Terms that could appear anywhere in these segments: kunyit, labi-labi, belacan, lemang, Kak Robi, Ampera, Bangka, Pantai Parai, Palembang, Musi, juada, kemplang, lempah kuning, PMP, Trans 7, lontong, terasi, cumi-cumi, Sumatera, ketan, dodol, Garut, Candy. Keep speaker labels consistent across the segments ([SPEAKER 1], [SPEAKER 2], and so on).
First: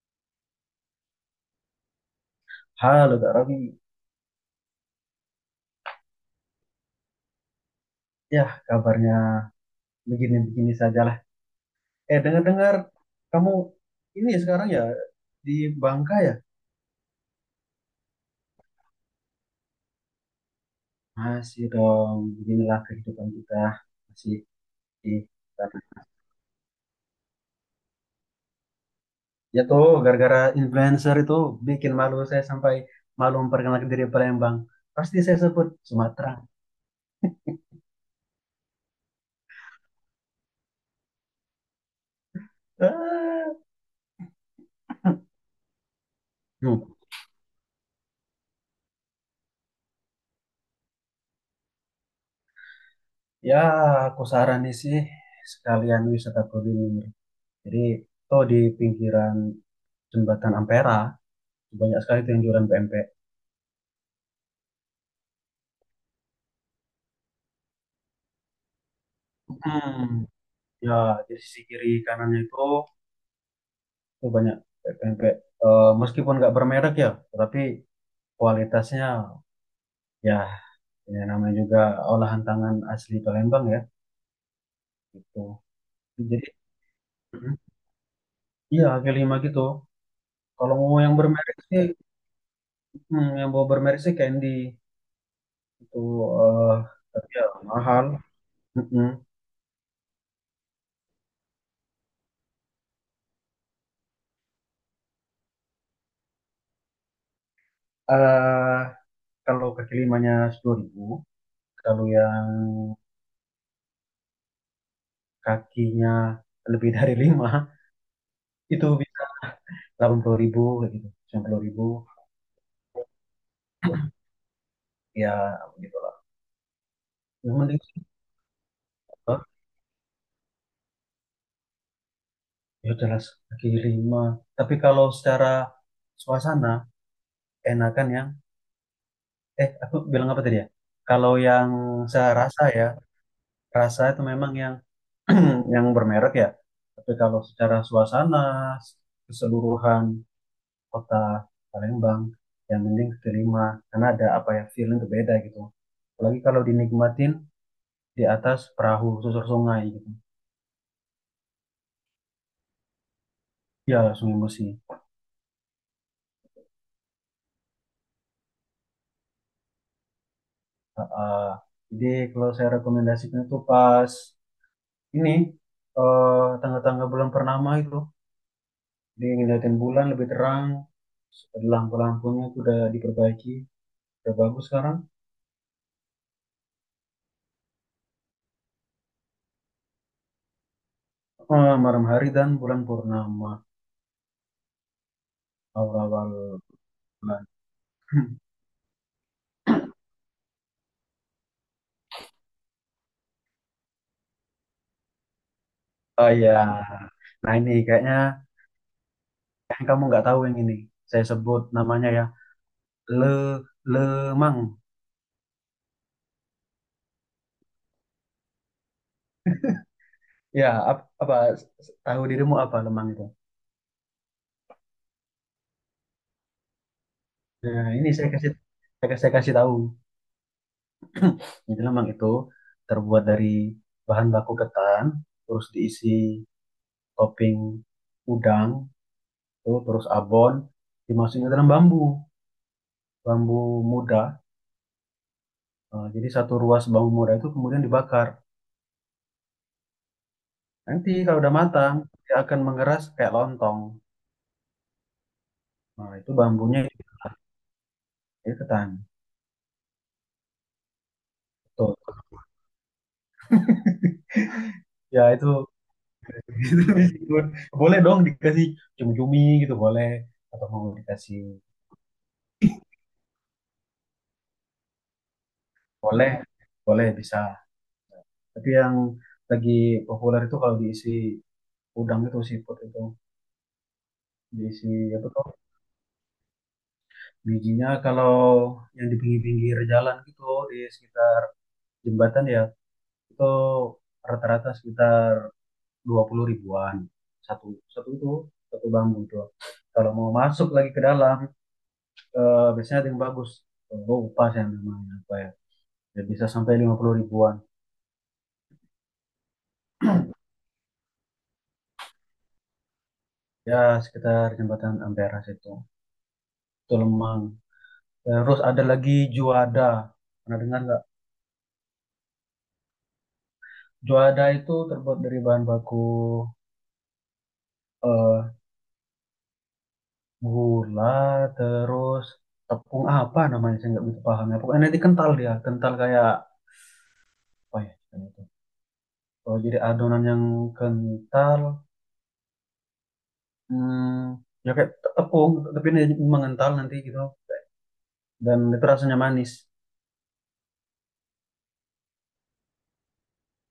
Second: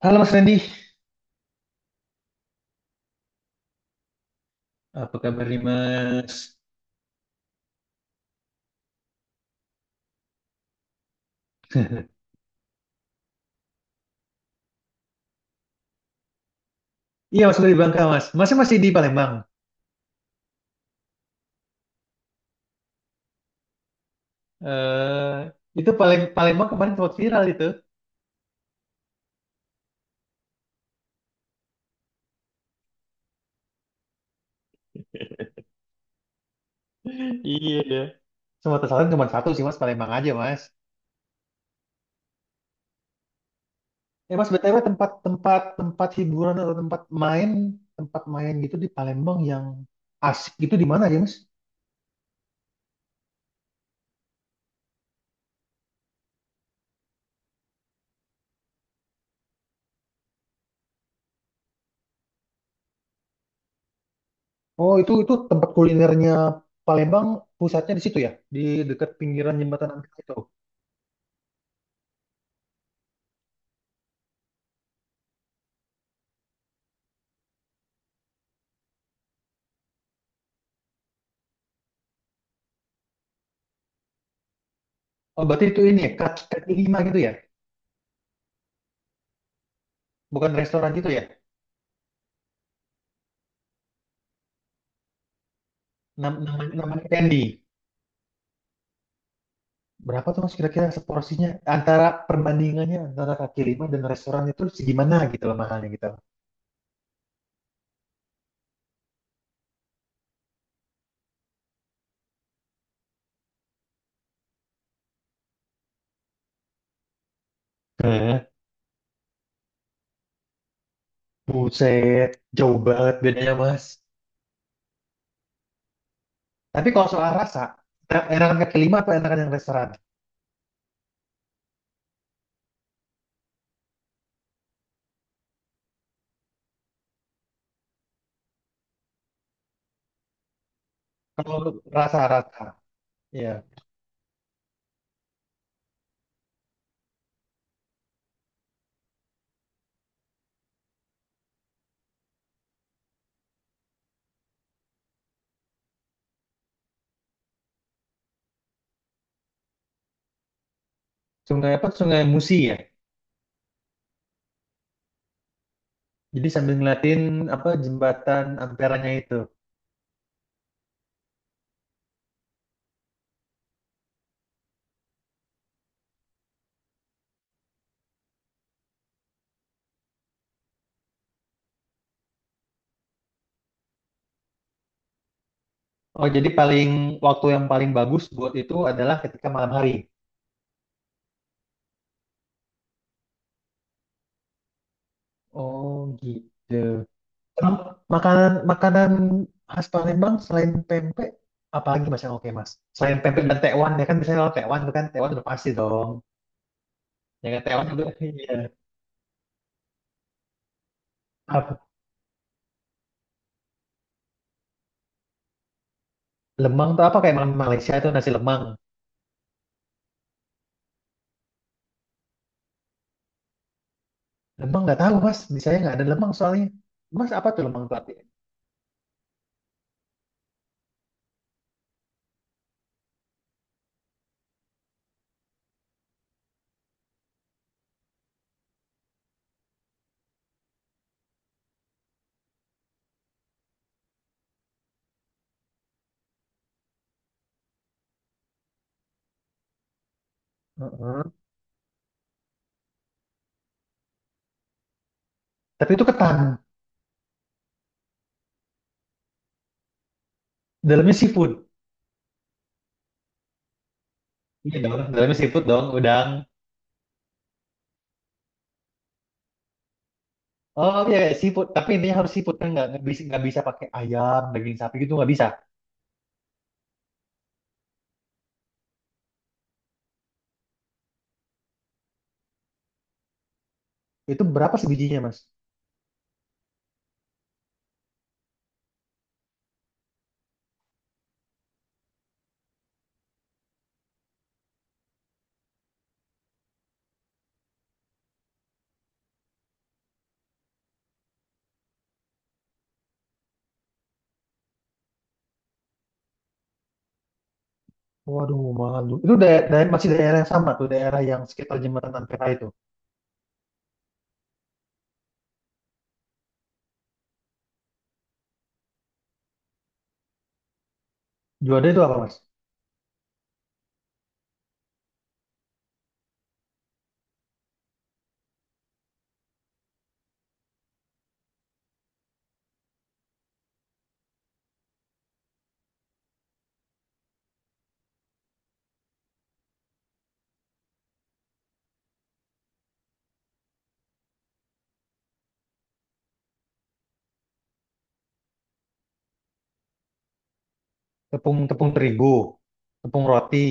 [SPEAKER 1] Halo Mas Randy,
[SPEAKER 2] Halo Kak Robi,
[SPEAKER 1] apa kabar nih Mas?
[SPEAKER 2] ya kabarnya begini-begini sajalah. Eh dengar-dengar kamu ini sekarang ya di Bangka ya?
[SPEAKER 1] Iya Mas, dari Bangka Mas, Masnya masih di Palembang.
[SPEAKER 2] Masih dong, beginilah kehidupan kita masih di
[SPEAKER 1] Eh,
[SPEAKER 2] sana.
[SPEAKER 1] itu Palembang kemarin sempat viral itu.
[SPEAKER 2] Ya tuh gara-gara influencer itu bikin malu saya sampai malu memperkenalkan diri Palembang. Pasti saya sebut Sumatera.
[SPEAKER 1] Iya ya. Semua kesalahan cuma satu sih Mas, Palembang aja Mas.
[SPEAKER 2] Ah.
[SPEAKER 1] Eh Mas, BTW tempat tempat tempat hiburan atau
[SPEAKER 2] Hmm.
[SPEAKER 1] tempat main gitu di Palembang yang asik itu di mana ya Mas?
[SPEAKER 2] Ya aku saranin sih sekalian wisata kuliner. Jadi tuh di pinggiran jembatan Ampera banyak sekali tuh yang jualan PMP.
[SPEAKER 1] Oh itu tempat kulinernya Palembang pusatnya di situ ya, di dekat pinggiran jembatan
[SPEAKER 2] Hmm,
[SPEAKER 1] Ampera itu.
[SPEAKER 2] ya, di sisi kiri kanannya itu tuh banyak pempek. Meskipun nggak bermerek ya, tapi kualitasnya ya, ya namanya juga olahan tangan asli Palembang ya, gitu.
[SPEAKER 1] Oh berarti itu ini ya, kaki,
[SPEAKER 2] Jadi,
[SPEAKER 1] kaki lima gitu ya,
[SPEAKER 2] mm, iya kaki lima gitu.
[SPEAKER 1] bukan
[SPEAKER 2] Kalau
[SPEAKER 1] restoran
[SPEAKER 2] mau
[SPEAKER 1] gitu
[SPEAKER 2] yang
[SPEAKER 1] ya?
[SPEAKER 2] bermerek sih, yang mau bermerek sih Candy itu,
[SPEAKER 1] Nam namanya
[SPEAKER 2] eh
[SPEAKER 1] namanya
[SPEAKER 2] tapi
[SPEAKER 1] Candy.
[SPEAKER 2] ya mahal. Mm-mm.
[SPEAKER 1] Berapa tuh Mas kira-kira seporsinya, antara perbandingannya antara kaki lima dan restoran itu segimana gitu loh, mahalnya gitu.
[SPEAKER 2] Eh, kalau kaki limanya 10.000, kalau yang kakinya lebih dari lima
[SPEAKER 1] Eh,
[SPEAKER 2] itu 80.000 kayak gitu, 90.000
[SPEAKER 1] buset, jauh banget bedanya Mas.
[SPEAKER 2] ya gitu.
[SPEAKER 1] Tapi kalau soal
[SPEAKER 2] Yang
[SPEAKER 1] rasa,
[SPEAKER 2] penting sih,
[SPEAKER 1] enakan kaki lima atau enakan
[SPEAKER 2] Pak,
[SPEAKER 1] yang restoran?
[SPEAKER 2] ya jelas kaki lima, tapi kalau secara suasana enakan yang, aku bilang apa tadi ya, kalau
[SPEAKER 1] Kalau
[SPEAKER 2] yang saya rasa
[SPEAKER 1] rasa-rasa,
[SPEAKER 2] ya,
[SPEAKER 1] ya.
[SPEAKER 2] rasa itu memang yang yang bermerek ya. Tapi kalau secara suasana keseluruhan kota Palembang, yang penting kaki lima, karena ada apa ya, feeling berbeda gitu. Apalagi kalau dinikmatin di atas perahu susur sungai gitu,
[SPEAKER 1] Sungai apa? Sungai Musi ya.
[SPEAKER 2] ya, sungai Musi.
[SPEAKER 1] Jadi sambil ngeliatin apa, jembatan Amperanya itu.
[SPEAKER 2] Heeh. Jadi kalau saya rekomendasikan itu pas ini eh, tanggal-tanggal bulan purnama itu, jadi ngeliatin bulan lebih terang, ada lampu-lampunya itu udah diperbaiki, udah bagus sekarang.
[SPEAKER 1] Oh, jadi paling waktu yang paling bagus buat itu adalah ketika malam hari.
[SPEAKER 2] Malam hari dan bulan purnama
[SPEAKER 1] Oh,
[SPEAKER 2] awal-awal
[SPEAKER 1] gitu.
[SPEAKER 2] bulan.
[SPEAKER 1] Emang makanan makanan khas Palembang selain pempek apalagi Mas yang oke Mas? Selain pempek dan tekwan ya kan, biasanya kalau tekwan tuh kan, tekwan udah pasti dong.
[SPEAKER 2] Oh ya,
[SPEAKER 1] Ya
[SPEAKER 2] nah
[SPEAKER 1] kan
[SPEAKER 2] ini
[SPEAKER 1] tekwan itu
[SPEAKER 2] kayaknya
[SPEAKER 1] iya.
[SPEAKER 2] kayaknya kamu nggak tahu yang ini. Saya sebut
[SPEAKER 1] Apa?
[SPEAKER 2] namanya ya le lemang.
[SPEAKER 1] Lemang tuh apa, kayak makanan Malaysia itu nasi lemang.
[SPEAKER 2] Ya apa tahu dirimu apa lemang itu?
[SPEAKER 1] Lemang nggak tahu Mas, di saya nggak ada lemang soalnya. Mas apa tuh lemang
[SPEAKER 2] Nah
[SPEAKER 1] tuh
[SPEAKER 2] ini
[SPEAKER 1] artinya?
[SPEAKER 2] saya kasih tahu. Jadi lemang itu terbuat dari bahan baku ketan, terus diisi topping udang, tuh, terus abon, dimasukin ke dalam bambu, bambu muda. Nah, jadi satu ruas bambu muda itu kemudian dibakar. Nanti
[SPEAKER 1] Heeh.
[SPEAKER 2] kalau udah matang, dia akan mengeras kayak lontong.
[SPEAKER 1] Tapi itu
[SPEAKER 2] Nah, itu
[SPEAKER 1] ketan,
[SPEAKER 2] bambunya itu ketan.
[SPEAKER 1] dalamnya seafood.
[SPEAKER 2] Betul.
[SPEAKER 1] Iya dong,
[SPEAKER 2] Ya
[SPEAKER 1] dalamnya
[SPEAKER 2] itu,
[SPEAKER 1] seafood dong, udang.
[SPEAKER 2] itu meskipun boleh dong dikasih cumi-cumi gitu, boleh, atau mau
[SPEAKER 1] Oh iya iya,
[SPEAKER 2] dikasih
[SPEAKER 1] seafood, tapi intinya harus seafood kan, nggak bisa pakai ayam, daging sapi gitu nggak bisa.
[SPEAKER 2] boleh, boleh bisa. Tapi yang lagi populer itu kalau diisi udang itu siput itu,
[SPEAKER 1] Itu berapa
[SPEAKER 2] diisi
[SPEAKER 1] sebijinya
[SPEAKER 2] apa
[SPEAKER 1] Mas?
[SPEAKER 2] tuh bijinya, kalau yang di pinggir-pinggir jalan gitu di sekitar jembatan ya, itu rata-rata sekitar 20.000-an satu, satu itu satu bambu itu. Kalau mau masuk lagi ke dalam, biasanya ada yang bagus. Oh, upas yang namanya apa ya? Ya, bisa sampai 50.000-an.
[SPEAKER 1] Waduh, malu. Itu masih daerah yang sama tuh, daerah yang sekitar jembatan Ampera itu.
[SPEAKER 2] Ya sekitar jembatan Ampera situ. Itu lemang. Terus ada lagi juada. Pernah dengar nggak?
[SPEAKER 1] Juanda itu apa, Mas?
[SPEAKER 2] Juada itu terbuat dari bahan baku eh, gula, terus tepung apa namanya saya nggak begitu paham ya. Pokoknya nanti kental dia, kental kayak apa ya? Istilahnya itu? Oh, jadi adonan yang kental, ya kayak tepung, tapi ini mengental nanti gitu. Dan itu rasanya manis.
[SPEAKER 1] Tepung tepung terigu, tepung roti.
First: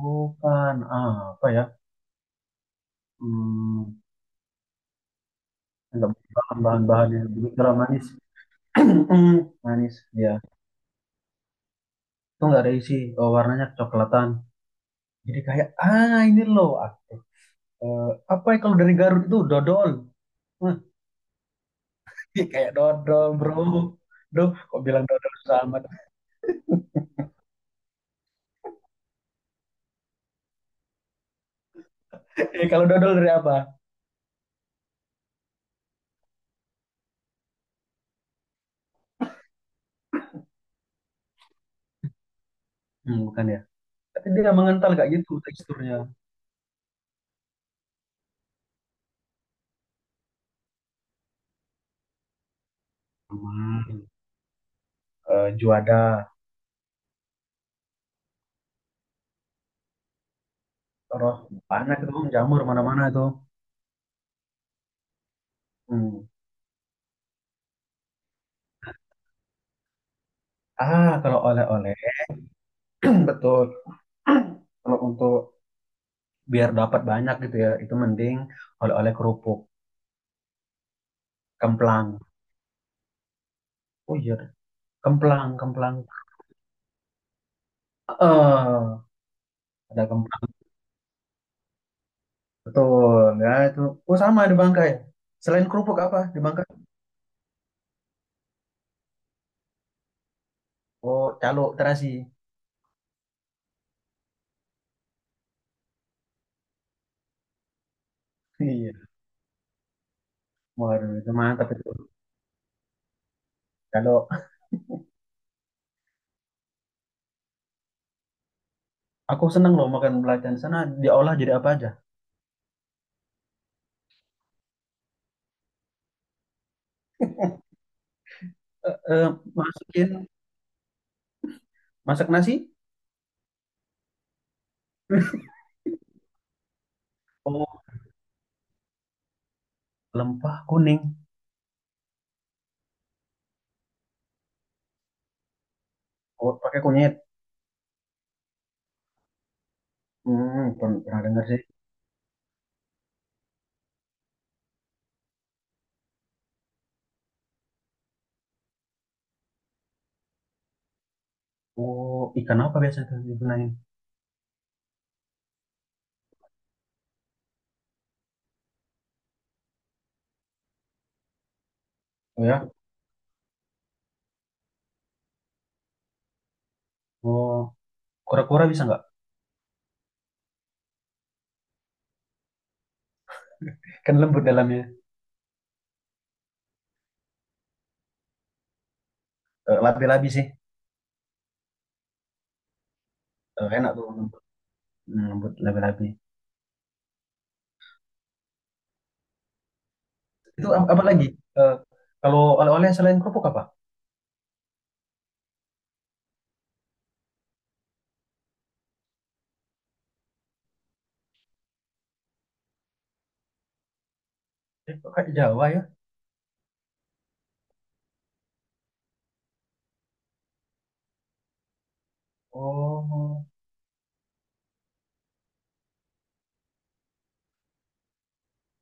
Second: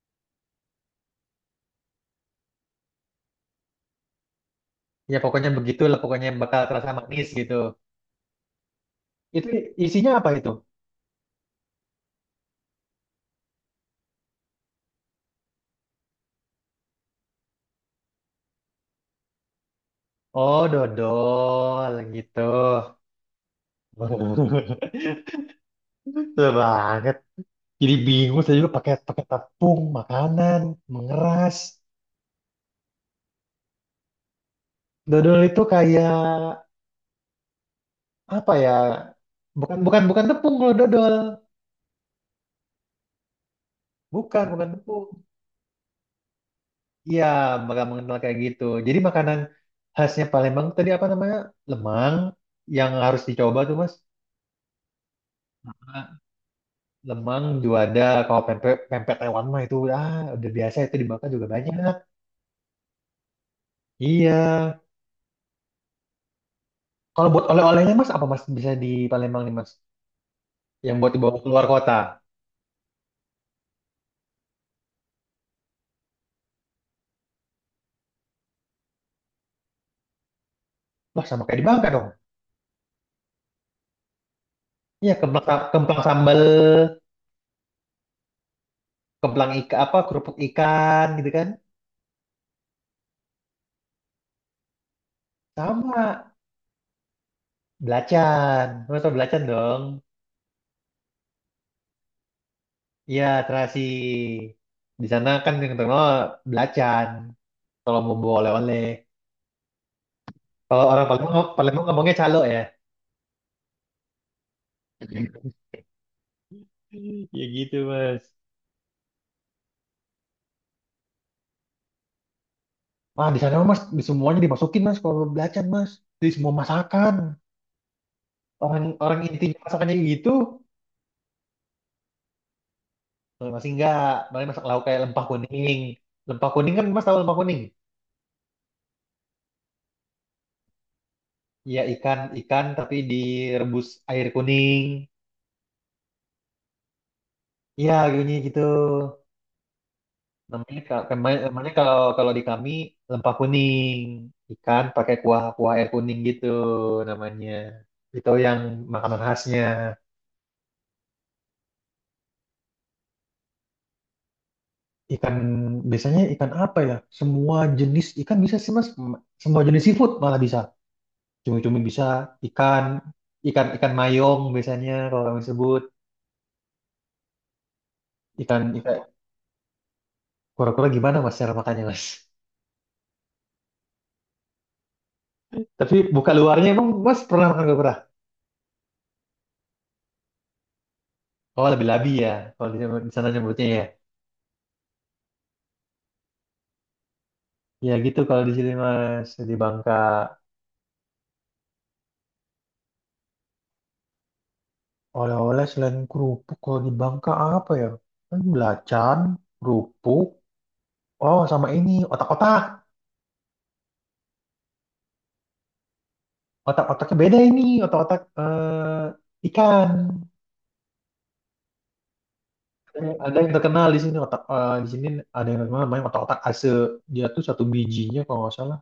[SPEAKER 2] Bukan apa ya? Hmm,
[SPEAKER 1] Ya pokoknya begitulah,
[SPEAKER 2] nggak
[SPEAKER 1] pokoknya yang
[SPEAKER 2] paham
[SPEAKER 1] bakal terasa
[SPEAKER 2] bahan-bahannya.
[SPEAKER 1] manis
[SPEAKER 2] Jadi
[SPEAKER 1] gitu.
[SPEAKER 2] manis,
[SPEAKER 1] Itu
[SPEAKER 2] manis,
[SPEAKER 1] isinya apa
[SPEAKER 2] ya.
[SPEAKER 1] itu?
[SPEAKER 2] Itu nggak ada isi. Oh, warnanya kecoklatan, jadi kayak, ah ini loh aku, eh, apa ya kalau dari Garut itu dodol.
[SPEAKER 1] Oh,
[SPEAKER 2] Wah,
[SPEAKER 1] dodol gitu.
[SPEAKER 2] kayak dodol bro. Duh, kok bilang dodol sama
[SPEAKER 1] Betul banget. Jadi bingung saya, juga pakai pakai tepung makanan mengeras.
[SPEAKER 2] kalau dodol dari apa.
[SPEAKER 1] Dodol itu kayak apa ya? Bukan bukan bukan tepung kalau dodol.
[SPEAKER 2] Bukan ya, tapi
[SPEAKER 1] Bukan,
[SPEAKER 2] dia
[SPEAKER 1] bukan
[SPEAKER 2] mengental
[SPEAKER 1] tepung.
[SPEAKER 2] kayak gitu teksturnya.
[SPEAKER 1] Iya, bakal mengenal kayak gitu. Jadi makanan khasnya Palembang tadi apa namanya? Lemang yang harus dicoba tuh, Mas.
[SPEAKER 2] Hmm. eh,
[SPEAKER 1] Sama
[SPEAKER 2] juada
[SPEAKER 1] Lemang, juada, kalau pempek pempek Taiwan mah itu udah biasa, itu dibakar
[SPEAKER 2] terus
[SPEAKER 1] juga banyak.
[SPEAKER 2] panas itu jamur mana-mana itu.
[SPEAKER 1] Iya.
[SPEAKER 2] Hmm.
[SPEAKER 1] Kalau buat oleh-olehnya Mas apa Mas bisa di Palembang nih, Mas? Yang
[SPEAKER 2] Ah
[SPEAKER 1] buat dibawa
[SPEAKER 2] kalau
[SPEAKER 1] keluar
[SPEAKER 2] oleh-oleh,
[SPEAKER 1] kota.
[SPEAKER 2] betul. Kalau untuk biar dapat banyak gitu ya, itu mending oleh-oleh kerupuk
[SPEAKER 1] Wah, sama kayak di Bangka dong.
[SPEAKER 2] kemplang. Oh iya.
[SPEAKER 1] Iya, kemplang,
[SPEAKER 2] Kemplang, kemplang.
[SPEAKER 1] kemplang sambal,
[SPEAKER 2] Eh,
[SPEAKER 1] kemplang ika apa
[SPEAKER 2] ada
[SPEAKER 1] kerupuk
[SPEAKER 2] kemplang.
[SPEAKER 1] ikan gitu kan.
[SPEAKER 2] Betul. Ya itu. Oh, sama di Bangkai. Selain kerupuk apa
[SPEAKER 1] Sama
[SPEAKER 2] di Bangkai?
[SPEAKER 1] belacan. Mas tau belacan dong.
[SPEAKER 2] Oh, calo terasi.
[SPEAKER 1] Iya, terasi. Di sana kan yang terkenal belacan. Kalau mau bawa oleh-oleh.
[SPEAKER 2] Iya.
[SPEAKER 1] Kalau orang
[SPEAKER 2] Waduh, itu
[SPEAKER 1] Palembang,
[SPEAKER 2] mantap
[SPEAKER 1] Palembang
[SPEAKER 2] itu.
[SPEAKER 1] ngomongnya calo ya.
[SPEAKER 2] Calo.
[SPEAKER 1] Ya gitu, Mas.
[SPEAKER 2] Aku seneng loh makan belacan di sana, diolah jadi apa aja.
[SPEAKER 1] Wah, di sana Mas, di semuanya dimasukin, Mas, kalau belacan, Mas. Di semua masakan. Orang
[SPEAKER 2] Eh,
[SPEAKER 1] orang
[SPEAKER 2] eh,
[SPEAKER 1] intinya masakannya
[SPEAKER 2] masukin
[SPEAKER 1] gitu.
[SPEAKER 2] masak nasi.
[SPEAKER 1] Kalau masih enggak, paling masak lauk kayak lempah kuning. Lempah kuning, kan Mas tahu lempah kuning?
[SPEAKER 2] Oh, lempah kuning.
[SPEAKER 1] Ya ikan ikan tapi direbus air kuning.
[SPEAKER 2] Oh, pakai kunyit.
[SPEAKER 1] Iya, gini gitu.
[SPEAKER 2] Hmm,
[SPEAKER 1] Namanya,
[SPEAKER 2] pern- pernah dengar sih.
[SPEAKER 1] namanya kalau kalau di kami lempah kuning, ikan pakai kuah kuah air kuning gitu namanya, itu yang makanan khasnya.
[SPEAKER 2] Oh, ikan apa biasa itu digunain?
[SPEAKER 1] Ikan biasanya, ikan apa ya, semua jenis ikan bisa sih Mas, semua jenis seafood malah bisa, cumi-cumi bisa,
[SPEAKER 2] Oh ya.
[SPEAKER 1] ikan ikan ikan mayong biasanya kalau kami sebut.
[SPEAKER 2] Oh,
[SPEAKER 1] Ikan
[SPEAKER 2] kura-kura bisa
[SPEAKER 1] ikan
[SPEAKER 2] nggak?
[SPEAKER 1] kura-kura gimana Mas cara makannya Mas,
[SPEAKER 2] Kan lembut dalamnya.
[SPEAKER 1] tapi buka luarnya, emang Mas pernah makan kura-kura?
[SPEAKER 2] Labi-labi sih.
[SPEAKER 1] Oh lebih labi ya kalau di sana nyebutnya
[SPEAKER 2] Eh,
[SPEAKER 1] ya.
[SPEAKER 2] enak tuh lembut. Lembut labi-labi.
[SPEAKER 1] Ya gitu kalau di sini Mas di Bangka.
[SPEAKER 2] Itu apa lagi? Eh, kalau oleh-oleh selain kerupuk apa?
[SPEAKER 1] Oleh-oleh selain kerupuk kalau di Bangka apa ya? Kan belacan, kerupuk. Oh sama ini otak-otak.
[SPEAKER 2] Kok kayak Jawa ya?
[SPEAKER 1] Otak-otaknya beda, ini otak-otak, eh, ikan. Ada yang ada
[SPEAKER 2] Oh,
[SPEAKER 1] yang terkenal di sini, otak, eh, di sini ada yang terkenal namanya otak-otak Ase. Dia tuh satu bijinya kalau nggak salah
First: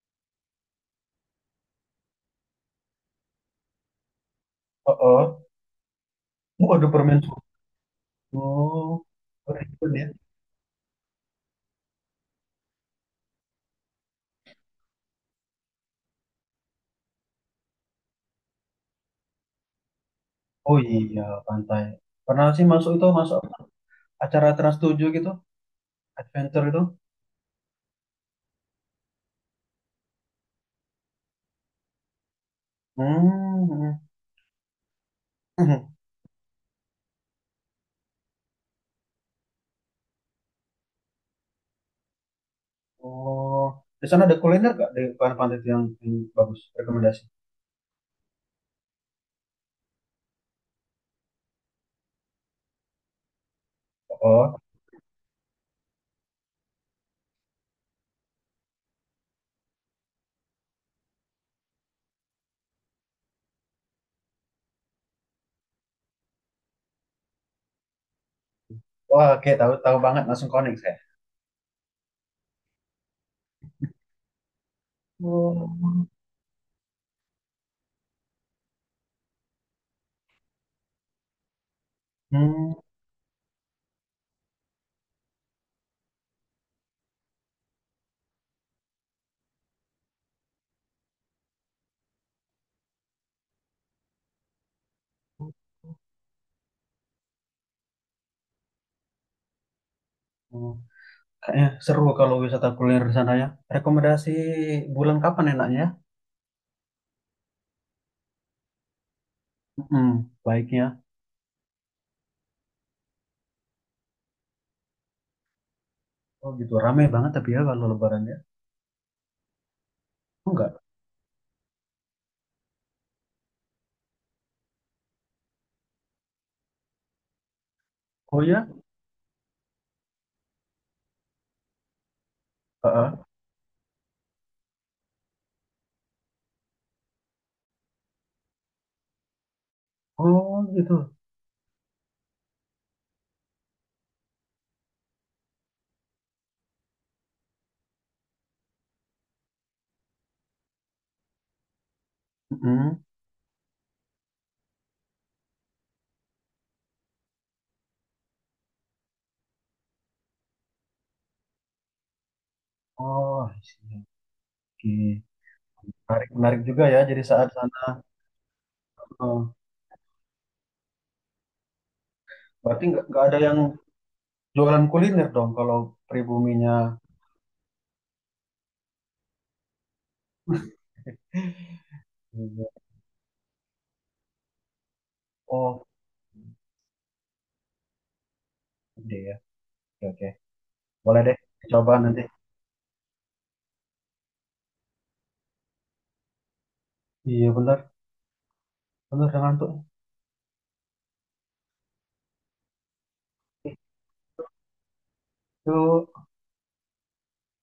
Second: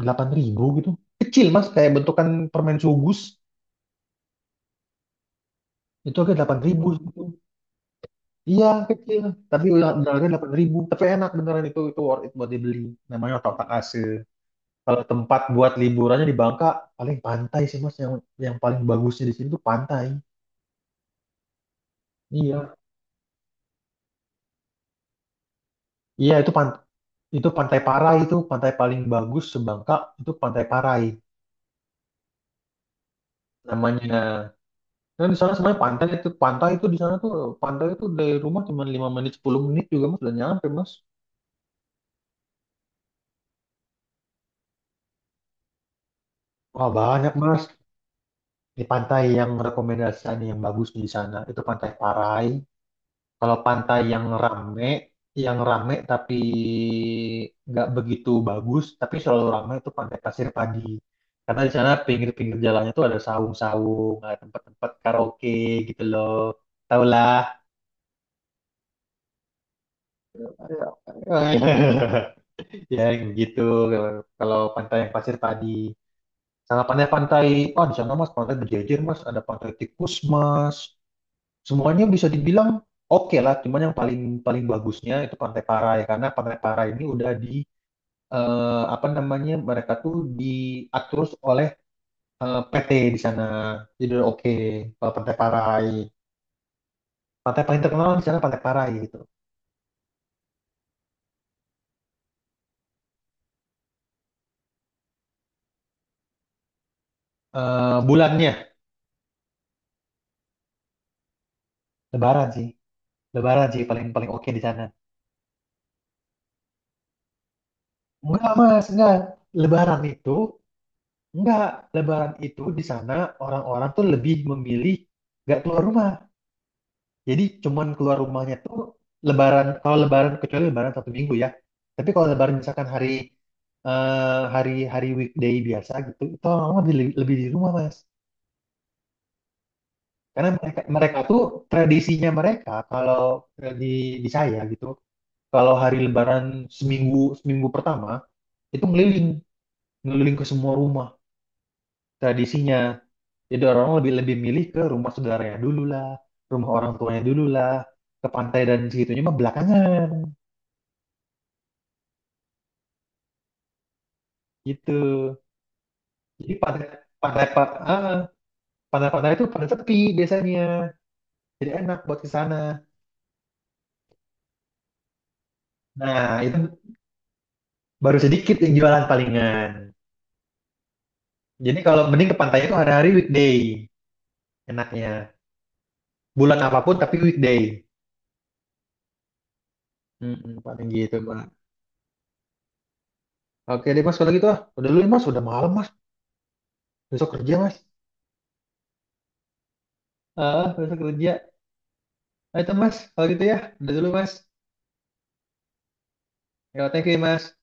[SPEAKER 1] 8.000 gitu. Kecil Mas kayak bentukan permen sugus,
[SPEAKER 2] oh, oh.
[SPEAKER 1] itu harga delapan
[SPEAKER 2] Oh,
[SPEAKER 1] ribu.
[SPEAKER 2] ada permen susu.
[SPEAKER 1] Iya
[SPEAKER 2] Oh,
[SPEAKER 1] kecil, tapi udah
[SPEAKER 2] ribet ya.
[SPEAKER 1] harganya 8.000. Tapi enak beneran, itu worth it buat dibeli. Namanya otak otak Ase. Kalau tempat buat liburannya di Bangka paling pantai sih Mas yang paling bagusnya di sini tuh pantai.
[SPEAKER 2] Oh iya, pantai. Pernah sih
[SPEAKER 1] Iya,
[SPEAKER 2] masuk apa? Acara Trans 7 gitu,
[SPEAKER 1] iya,
[SPEAKER 2] adventure itu.
[SPEAKER 1] itu Pantai Parai, itu pantai paling bagus sebangka, itu Pantai Parai
[SPEAKER 2] Hmm.
[SPEAKER 1] namanya. Nah, di sana sebenarnya pantai itu pantai itu di sana tuh, pantai itu dari rumah cuma 5 menit 10 menit juga Mas udah nyampe Mas.
[SPEAKER 2] Oh, di sana ada kuliner gak di pantai itu, yang bagus,
[SPEAKER 1] Wah
[SPEAKER 2] rekomendasi?
[SPEAKER 1] banyak Mas, di pantai yang rekomendasi yang bagus di sana itu Pantai Parai. Kalau pantai
[SPEAKER 2] Oh,
[SPEAKER 1] yang rame tapi nggak begitu bagus, tapi selalu ramai, itu pantai Pasir Padi. Karena di sana pinggir-pinggir jalannya tuh ada saung-saung, ada tempat-tempat karaoke gitu loh. Tau lah.
[SPEAKER 2] wah, oke, tahu tahu banget langsung connect saya.
[SPEAKER 1] Ya gitu kalau pantai yang Pasir Padi.
[SPEAKER 2] Oh.
[SPEAKER 1] Sama pantai-pantai, oh di sana Mas pantai berjejer Mas, ada pantai tikus Mas, semuanya bisa dibilang
[SPEAKER 2] Hmm.
[SPEAKER 1] oke lah, cuman yang paling paling bagusnya itu Pantai Parai, karena Pantai Parai ini udah apa namanya, mereka tuh diatur oleh PT di sana, jadi udah oke kalau Pantai Parai, pantai paling terkenal di sana Pantai Parai gitu.
[SPEAKER 2] Hmm. Kayaknya seru kalau wisata kuliner di sana ya. Rekomendasi bulan kapan enaknya?
[SPEAKER 1] Bulannya
[SPEAKER 2] Hmm, baiknya.
[SPEAKER 1] Lebaran sih Lebaran sih paling paling oke di sana.
[SPEAKER 2] Oh gitu, rame banget tapi ya kalau lebarannya.
[SPEAKER 1] Enggak Mas enggak, Lebaran itu,
[SPEAKER 2] Oh, enggak.
[SPEAKER 1] enggak, Lebaran itu di sana orang-orang tuh lebih memilih nggak keluar rumah. Jadi cuman keluar
[SPEAKER 2] Oh
[SPEAKER 1] rumahnya
[SPEAKER 2] ya?
[SPEAKER 1] tuh lebaran, kalau lebaran kecuali lebaran 1 minggu ya. Tapi kalau lebaran misalkan
[SPEAKER 2] Heeh.
[SPEAKER 1] hari hari weekday biasa gitu, itu orang lebih lebih di rumah Mas. Karena
[SPEAKER 2] Oh
[SPEAKER 1] mereka
[SPEAKER 2] gitu.
[SPEAKER 1] mereka tuh tradisinya mereka kalau di saya gitu, kalau hari lebaran seminggu seminggu pertama itu ngeliling ngeliling ke semua rumah tradisinya.
[SPEAKER 2] Mm-mm.
[SPEAKER 1] Jadi orang lebih lebih milih ke rumah saudaranya dulu lah, rumah orang tuanya dulu lah, ke pantai dan segitunya mah belakangan
[SPEAKER 2] Oh, I see.
[SPEAKER 1] gitu.
[SPEAKER 2] Oke. Menarik,
[SPEAKER 1] Jadi
[SPEAKER 2] menarik
[SPEAKER 1] pantai
[SPEAKER 2] juga ya jadi
[SPEAKER 1] pantai
[SPEAKER 2] saat
[SPEAKER 1] pa-
[SPEAKER 2] sana.
[SPEAKER 1] ah, pantai-pantai itu
[SPEAKER 2] Oh,
[SPEAKER 1] pada sepi biasanya. Jadi enak buat ke sana.
[SPEAKER 2] berarti nggak ada yang jualan kuliner dong kalau
[SPEAKER 1] Nah, itu
[SPEAKER 2] pribuminya.
[SPEAKER 1] baru sedikit yang jualan palingan. Jadi kalau mending ke pantai
[SPEAKER 2] Iya.
[SPEAKER 1] itu hari-hari weekday enaknya.
[SPEAKER 2] Oh,
[SPEAKER 1] Bulan apapun tapi weekday.
[SPEAKER 2] ide ya. Oke, oke.
[SPEAKER 1] Mm-mm, paling gitu,
[SPEAKER 2] Boleh deh,
[SPEAKER 1] Mbak.
[SPEAKER 2] coba nanti.
[SPEAKER 1] Oke deh, Mas. Kalau gitu, udah dulu, ya, Mas. Udah malam, Mas. Besok kerja,
[SPEAKER 2] Iya
[SPEAKER 1] Mas.
[SPEAKER 2] benar, benar ngantuk.
[SPEAKER 1] Ah, besok kerja. Nah, itu, Mas. Kalau gitu ya. Udah dulu, Mas.
[SPEAKER 2] Yuk.
[SPEAKER 1] Ya, thank you, Mas.